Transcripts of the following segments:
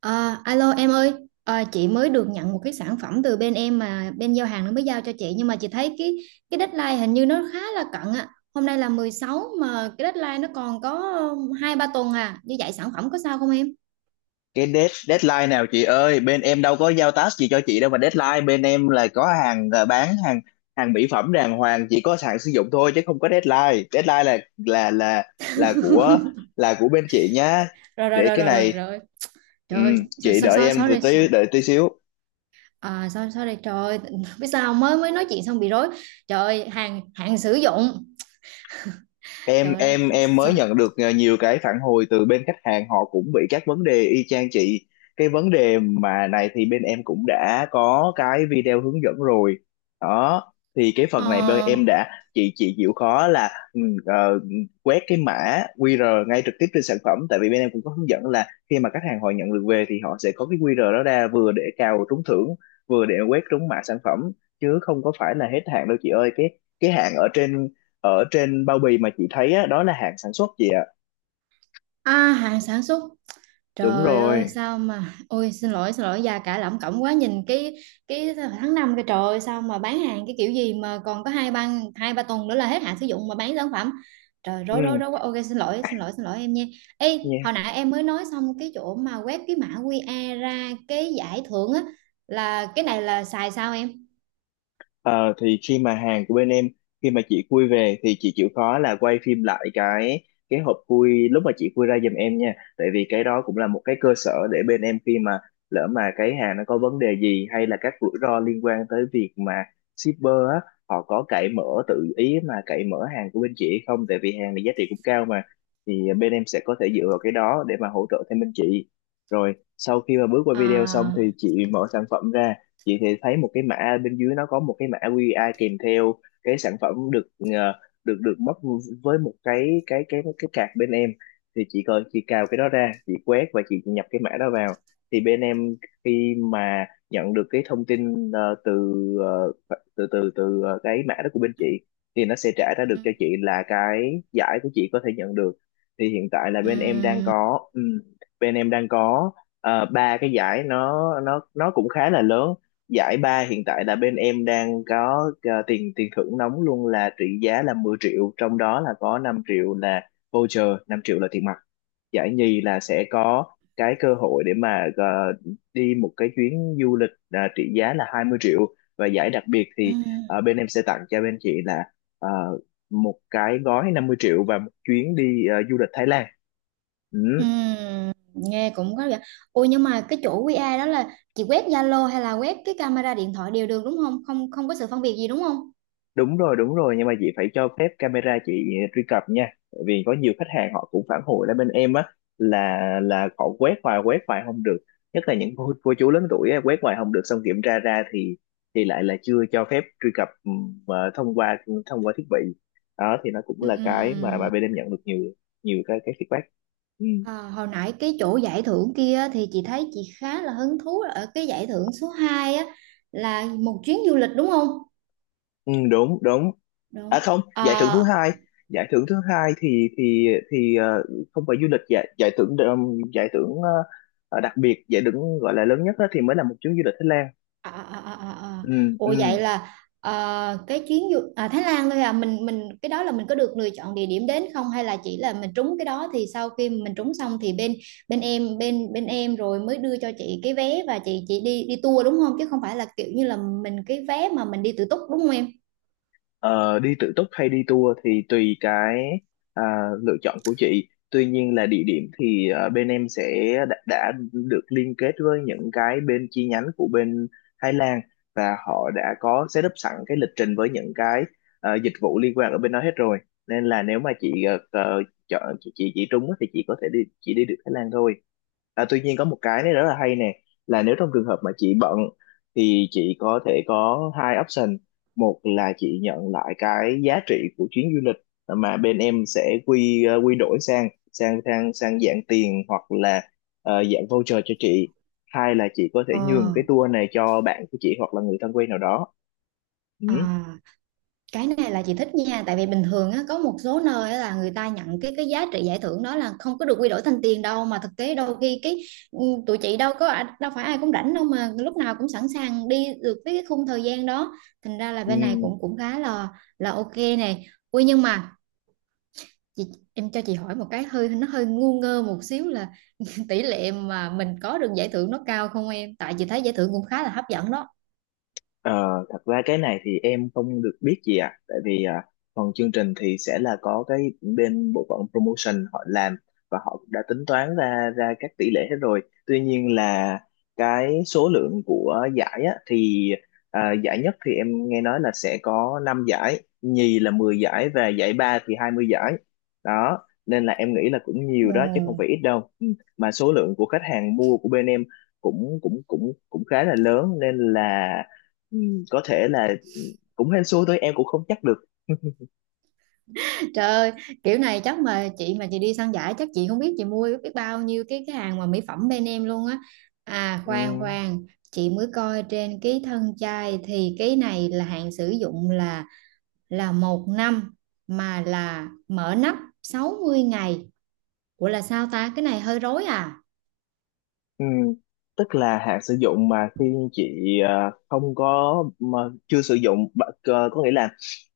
À, alo em ơi. Chị mới được nhận một cái sản phẩm từ bên em mà bên giao hàng nó mới giao cho chị, nhưng mà chị thấy cái deadline hình như nó khá là cận ạ. Hôm nay là 16 mà cái deadline nó còn có 2-3 tuần à. Như vậy sản phẩm có sao không em? Cái deadline nào chị ơi? Bên em đâu có giao task gì cho chị đâu, mà deadline bên em là có hàng, bán hàng, hàng mỹ phẩm đàng hoàng, chỉ có hàng sử dụng thôi chứ không có deadline deadline. Là của bên chị nhá. Rồi rồi Để rồi cái rồi rồi này... rồi. ừ, Trời ơi, so, chị so, đợi so, em từ sorry. Tí, đợi tí xíu. Sorry trời ơi, biết sao mới mới nói chuyện xong bị rối. Trời ơi, hàng hàng sử dụng. em Trời ơi, em em mới nhận được nhiều cái phản hồi từ bên khách hàng, họ cũng bị các vấn đề y chang chị. Cái vấn đề mà này thì bên em cũng đã có cái video hướng dẫn rồi đó, thì cái Ờ, phần này bên em đã... Chị chịu khó là quét cái mã QR ngay trực tiếp trên sản phẩm, tại vì bên em cũng có hướng dẫn là khi mà khách hàng họ nhận được về thì họ sẽ có cái QR đó ra, vừa để cào trúng thưởng, vừa để quét trúng mã sản phẩm, chứ không có phải là hết hạn đâu chị ơi. Cái hạn ở trên, ở trên bao bì mà chị thấy á, đó là hạn sản xuất chị ạ. à, hàng sản xuất. Đúng Trời rồi. ơi sao mà. Ôi, xin lỗi xin lỗi, già cả lẩm cẩm quá. Nhìn cái tháng 5 cái trời ơi, sao mà bán hàng cái kiểu gì mà còn có hai ba tuần nữa là hết hạn sử dụng mà bán sản phẩm. Trời, rối rối ừ, rối quá. Ok, xin lỗi xin lỗi xin lỗi em nha. Ê, Nha. hồi nãy em mới nói xong cái chỗ mà quét cái mã QR ra cái giải thưởng á. Là cái này là xài sao em? Ờ, thì khi mà hàng của bên em, khi mà chị khui về thì chị chịu khó là quay phim lại cái hộp khui lúc mà chị khui ra giùm em nha, tại vì cái đó cũng là một cái cơ sở để bên em khi mà lỡ mà cái hàng nó có vấn đề gì, hay là các rủi ro liên quan tới việc mà shipper á, họ có cậy mở, tự ý mà cậy mở hàng của bên chị hay không, tại vì hàng này giá trị cũng cao mà, thì bên em sẽ có thể dựa vào cái đó để mà hỗ trợ thêm bên chị. Rồi sau khi mà bước qua video xong À, thì chị mở sản phẩm ra, chị thì thấy một cái mã bên dưới, nó có một cái mã QR kèm theo. Cái sản phẩm được được được bóc, với một cái card bên em, thì chị coi, chị cào cái đó ra, chị quét và chị nhập cái mã đó vào, thì bên em khi mà nhận được cái thông tin từ, ờ, từ cái mã đó của bên chị, thì nó sẽ trả ra được ừ, cho chị là cái giải của chị có thể nhận được. Thì hiện tại là bên em đang ừ, có, bên em đang có ba cái giải, nó cũng khá là lớn. Giải ba hiện tại là bên em đang có tiền tiền thưởng nóng luôn, là trị giá là 10 triệu, trong đó là có 5 triệu là voucher, 5 triệu là tiền mặt. Giải nhì là sẽ có cái cơ hội để mà đi một cái chuyến du lịch, trị giá là 20 triệu. Và giải đặc biệt ừ. thì bên em sẽ tặng cho bên chị là ờ, một cái gói 50 triệu và một chuyến đi du lịch Thái Lan. Ừ. Nghe cũng có vẻ. Ôi nhưng mà cái chỗ QR đó là chị quét Zalo hay là quét cái camera điện thoại đều được đúng không, không có sự phân biệt gì đúng không? Đúng rồi, đúng rồi, nhưng mà chị phải cho phép camera chị truy cập nha. Tại vì có nhiều khách hàng họ cũng phản hồi lại bên em á, là họ quét hoài, quét hoài không được, nhất là những cô chú lớn tuổi á, quét hoài không được, xong kiểm tra ra thì lại là chưa cho phép truy cập, thông qua, thông qua thiết bị đó, thì nó cũng là cái mà Ừm, bên em nhận được nhiều, nhiều cái feedback. ừ, à, hồi nãy cái chỗ giải thưởng kia thì chị thấy chị khá là hứng thú ở cái giải thưởng số 2 á, là một chuyến du lịch đúng không? Ừ, đúng đúng. Đúng. Không, giải thưởng thứ À, hai, giải thưởng thứ hai thì không phải du lịch. Giải giải thưởng giải thưởng đặc biệt, giải thưởng gọi là lớn nhất đó, thì mới là một chuyến du lịch Thái Lan. à, à, à, à, à. ừ, ừ. Ủa vậy là ờ, cái chuyến à, Thái Lan thôi à, mình cái đó là mình có được lựa chọn địa điểm đến không hay là chỉ là mình trúng cái đó, thì sau khi mình trúng xong thì bên bên em rồi mới đưa cho chị cái vé và chị đi đi tour đúng không, chứ không phải là kiểu như là mình cái vé mà mình đi tự túc đúng không em? Ờ, Đi tự túc hay đi tour thì tùy cái à, lựa chọn của chị. Tuy nhiên là địa điểm thì bên em sẽ đã được liên kết với những cái bên chi nhánh của bên Thái Lan, và họ đã có setup sẵn cái lịch trình với những cái dịch vụ liên quan ở bên đó hết rồi. Nên là nếu mà chị chọn, chị trúng á thì chị có thể đi, chị đi được Thái Lan thôi. À, tuy nhiên có một cái này rất là hay nè, là nếu trong trường hợp mà chị bận thì chị có thể có hai option. Một là chị nhận lại cái giá trị của chuyến du lịch mà bên em sẽ quy đổi sang sang sang sang dạng tiền, hoặc là dạng voucher cho chị. Hai là chị có thể nhường Ờ, cái tour này cho bạn của chị, hoặc là người thân quen nào đó. Ừ. à. Cái này là chị thích nha, tại vì bình thường á, có một số nơi á, là người ta nhận cái giá trị giải thưởng đó là không có được quy đổi thành tiền đâu mà thực tế đôi khi cái ừ, tụi chị đâu phải ai cũng rảnh đâu mà lúc nào cũng sẵn sàng đi được với cái khung thời gian đó. Thành ra là Ừ. bên này cũng cũng khá là ok này. Ui, nhưng mà chị, em cho chị hỏi một cái hơi nó hơi ngu ngơ một xíu là tỷ lệ mà mình có được giải thưởng nó cao không em, tại chị thấy giải thưởng cũng khá là hấp dẫn đó. Ờ, Thật ra cái này thì em không được biết gì ạ. Tại vì phần chương trình thì sẽ là có cái bên bộ phận promotion họ làm, và họ đã tính toán ra ra các tỷ lệ hết rồi. Tuy nhiên là cái số lượng của giải á, thì giải nhất thì em nghe nói là sẽ có 5 giải, nhì là 10 giải, và giải ba thì 20 giải. Đó, nên là em nghĩ là cũng Ừ. nhiều đó, chứ không phải ít đâu. Ừ. Mà số lượng của khách hàng mua của bên em cũng cũng cũng cũng khá là lớn nên là, Ừ, có thể là cũng hên xui thôi, em cũng không chắc được. Trời ơi, kiểu này chắc mà chị đi săn giải chắc chị không biết chị mua biết bao nhiêu cái hàng mà mỹ phẩm bên em luôn á. À, Ừ. khoan khoan, chị mới coi trên cái thân chai thì cái này là hạn sử dụng là một năm, mà là mở nắp 60 ngày. Ủa là sao ta? Cái này hơi rối à? Ừ, tức là hạn sử dụng mà khi chị không có mà chưa sử dụng có nghĩa là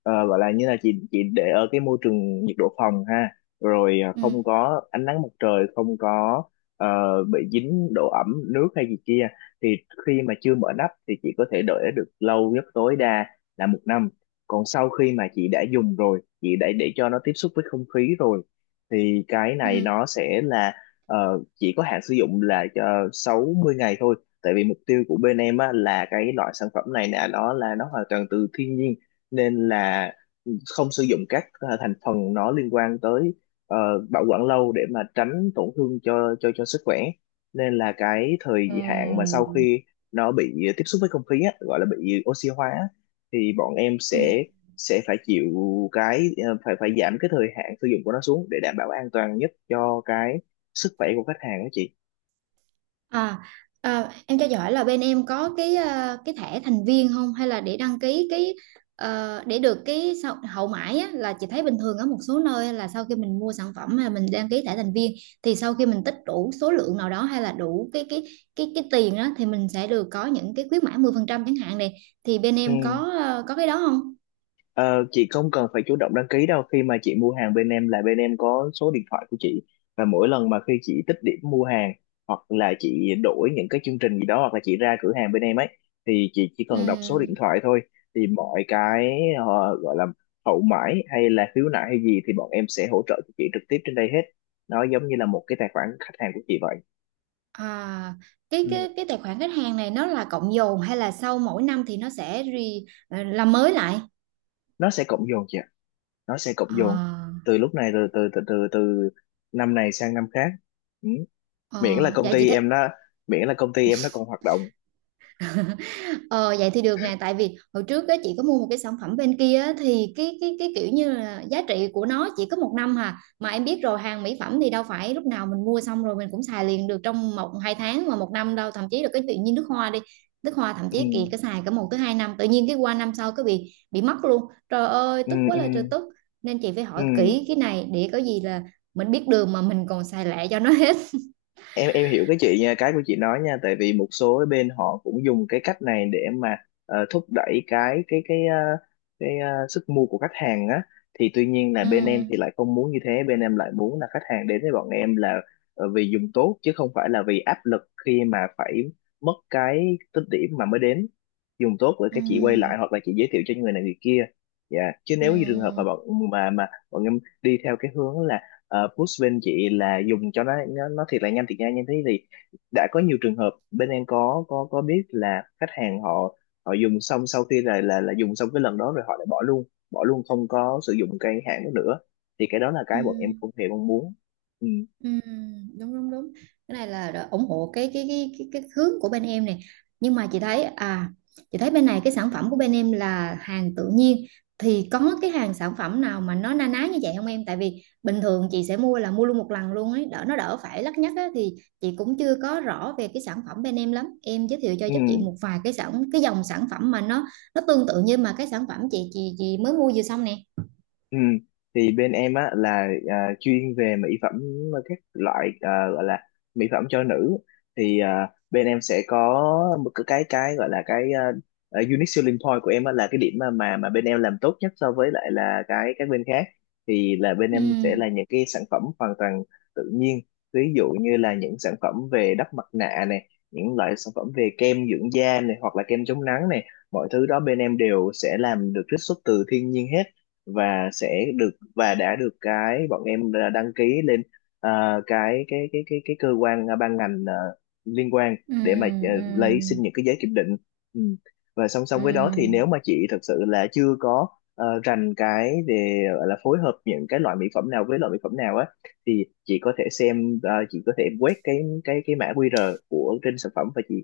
gọi là như là chị để ở cái môi trường nhiệt độ phòng ha, rồi Ừ. không có ánh nắng mặt trời, không có ờ, bị dính độ ẩm nước hay gì kia, thì khi mà chưa mở nắp thì chị có thể đợi được lâu nhất, tối đa là 1 năm. Còn sau khi mà chị đã dùng rồi, chị đã để cho nó tiếp xúc với không khí rồi, thì cái Ừ. này nó sẽ là ờ, chỉ có hạn sử dụng là cho 60 ngày thôi. Tại vì mục tiêu của bên em á, là cái loại sản phẩm này nè, đó là nó hoàn toàn từ thiên nhiên, nên là không sử dụng các thành phần nó liên quan tới ờ, bảo quản lâu, để mà tránh tổn thương cho sức khỏe. Nên là cái thời hạn mà Ừ. sau khi nó bị tiếp xúc với không khí á, gọi là bị oxy hóa á, thì bọn em Ừ. sẽ phải chịu cái phải, phải giảm cái thời hạn sử dụng của nó xuống, để đảm bảo an toàn nhất cho cái sức khỏe của khách hàng đó chị. À, à, em cho giỏi là bên em có cái cái thẻ thành viên không, hay là để đăng ký cái để được cái hậu mãi á, là chị thấy bình thường ở một số nơi là sau khi mình mua sản phẩm mà mình đăng ký thẻ thành viên thì sau khi mình tích đủ số lượng nào đó hay là đủ cái tiền đó thì mình sẽ được có những cái khuyến mãi 10% chẳng hạn này, thì bên em Ừ. Có cái đó không? Ờ, chị không cần phải chủ động đăng ký đâu, khi mà chị mua hàng bên em là bên em có số điện thoại của chị, và mỗi lần mà khi chị tích điểm mua hàng, hoặc là chị đổi những cái chương trình gì đó, hoặc là chị ra cửa hàng bên em ấy, thì chị chỉ cần đọc số điện Ừm, thoại thôi. Thì mọi cái gọi là hậu mãi, hay là khiếu nại hay gì thì bọn em sẽ hỗ trợ cho chị trực tiếp trên đây hết, nó giống như là một cái tài khoản khách hàng của chị vậy. à, cái Ừ. cái cái tài khoản khách hàng này nó là cộng dồn hay là sau mỗi năm thì nó sẽ làm mới lại? Nó sẽ cộng dồn chị, nó sẽ cộng dồn À. từ lúc này rồi, từ từ từ từ năm này sang năm khác. Ừ. Ờ, Miễn là công dạ chị ty thấy em nó, miễn là công ty em nó còn hoạt động. ờ, vậy thì được nè, tại vì hồi trước á, chị có mua một cái sản phẩm bên kia á, thì cái kiểu như là giá trị của nó chỉ có một năm hà, mà em biết rồi hàng mỹ phẩm thì đâu phải lúc nào mình mua xong rồi mình cũng xài liền được trong một hai tháng mà một năm đâu, thậm chí là cái tự nhiên nước hoa đi, nước hoa thậm Ừ. chí kỳ cái xài cả một tới hai năm tự nhiên cái qua năm sau cái bị mất luôn. Trời ơi Ừ, tức quá, ừ, là trời tức, nên chị phải ừ. hỏi kỹ cái này để có gì là mình biết đường mà mình còn xài lẹ cho nó hết. Em hiểu cái chị nha, cái của chị nói nha, tại vì một số cái bên họ cũng dùng cái cách này để mà thúc đẩy cái cái sức mua của khách hàng á, thì tuy nhiên là Ừ, bên em thì lại không muốn như thế. Bên em lại muốn là khách hàng đến với bọn em là vì dùng tốt, chứ không phải là vì áp lực khi mà phải mất cái tích điểm mà mới đến. Dùng tốt rồi ừ, cái chị quay lại, hoặc là chị giới thiệu cho người này người kia. Dạ. Chứ ừ, nếu như trường hợp mà bọn em đi theo cái hướng là push bên chị là dùng cho nó, nó thiệt là nhanh, thiệt nhanh như thế, thì đã có nhiều trường hợp bên em có biết là khách hàng họ, họ dùng xong, sau khi là dùng xong cái lần đó rồi, họ lại bỏ luôn, bỏ luôn, không có sử dụng cái hãng đó nữa, thì cái đó là ừ. cái bọn em không hề mong muốn. Ừ. Ừm, đúng đúng đúng, cái này là đã ủng hộ cái hướng của bên em này, nhưng mà chị thấy bên này cái sản phẩm của bên em là hàng tự nhiên thì có cái hàng sản phẩm nào mà nó na ná như vậy không em, tại vì bình thường chị sẽ mua là mua luôn một lần luôn ấy đỡ nó đỡ phải lắt nhắt á, thì chị cũng chưa có rõ về cái sản phẩm bên em lắm, em giới thiệu cho Ừ. giúp chị một vài cái cái dòng sản phẩm mà nó tương tự như mà cái sản phẩm chị mới mua vừa xong nè. Ừ. Thì bên em á, là chuyên về mỹ phẩm, các loại gọi là mỹ phẩm cho nữ. Thì bên em sẽ có một cái gọi là cái unique selling point của em á, là cái điểm mà bên em làm tốt nhất so với lại là cái các bên khác, thì là bên em sẽ Ừm, là những cái sản phẩm hoàn toàn tự nhiên. Ví dụ như là những sản phẩm về đắp mặt nạ này, những loại sản phẩm về kem dưỡng da này, hoặc là kem chống nắng này. Mọi thứ đó bên em đều sẽ làm được, trích xuất từ thiên nhiên hết, và sẽ được, và đã được, cái bọn em đã đăng ký lên cái cơ quan, ban ngành liên quan, để mà ừm, lấy xin ừm, những cái giấy kiểm định. Ừ. Và song song với đó thì nếu ừm. mà chị thật sự là chưa có rành cái về gọi là phối hợp những cái loại mỹ phẩm nào với loại mỹ phẩm nào á, thì chị có thể xem, chị có thể quét cái mã QR của trên sản phẩm, và chị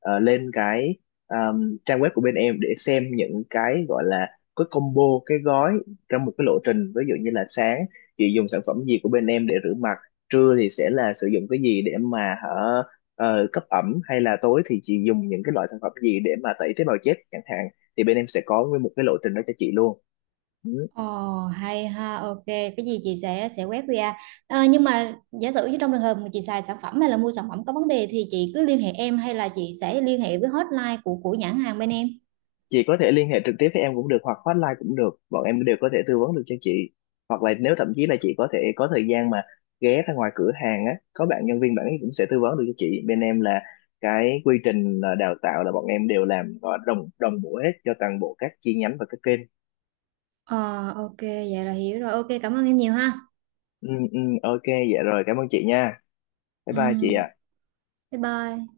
lên cái à, trang web của bên em để xem những cái gọi là cái combo, cái gói, trong một cái lộ trình. Ví dụ như là sáng chị dùng sản phẩm gì của bên em để rửa mặt, trưa thì sẽ là sử dụng cái gì để mà hở, cấp ẩm, hay là tối thì chị dùng những cái loại sản phẩm gì để mà tẩy tế bào chết chẳng hạn, thì bên em sẽ có nguyên một cái lộ trình đó cho chị luôn. Ừ. Ồ, hay ha, ok. Cái gì chị sẽ quét QR. Ờ, nhưng mà giả sử như trong trường hợp mà chị xài sản phẩm hay là mua sản phẩm có vấn đề thì chị cứ liên hệ em hay là chị sẽ liên hệ với hotline của nhãn hàng bên em. Chị có thể liên hệ trực tiếp với em cũng được, hoặc hotline cũng được, bọn em đều có thể tư vấn được cho chị. Hoặc là nếu thậm chí là chị có thể có thời gian mà ghé ra ngoài cửa hàng á, có bạn nhân viên bạn ấy cũng sẽ tư vấn được cho chị. Bên em là cái quy trình đào tạo là bọn em đều làm gọi đồng đồng bộ hết cho toàn bộ các chi nhánh và các kênh. Ờ, ok, vậy là hiểu rồi. Ok, cảm ơn em nhiều ha. Ừ, ừ, ok. Dạ rồi, cảm ơn chị nha. Bye bye chị Ừ, ạ. bye bye.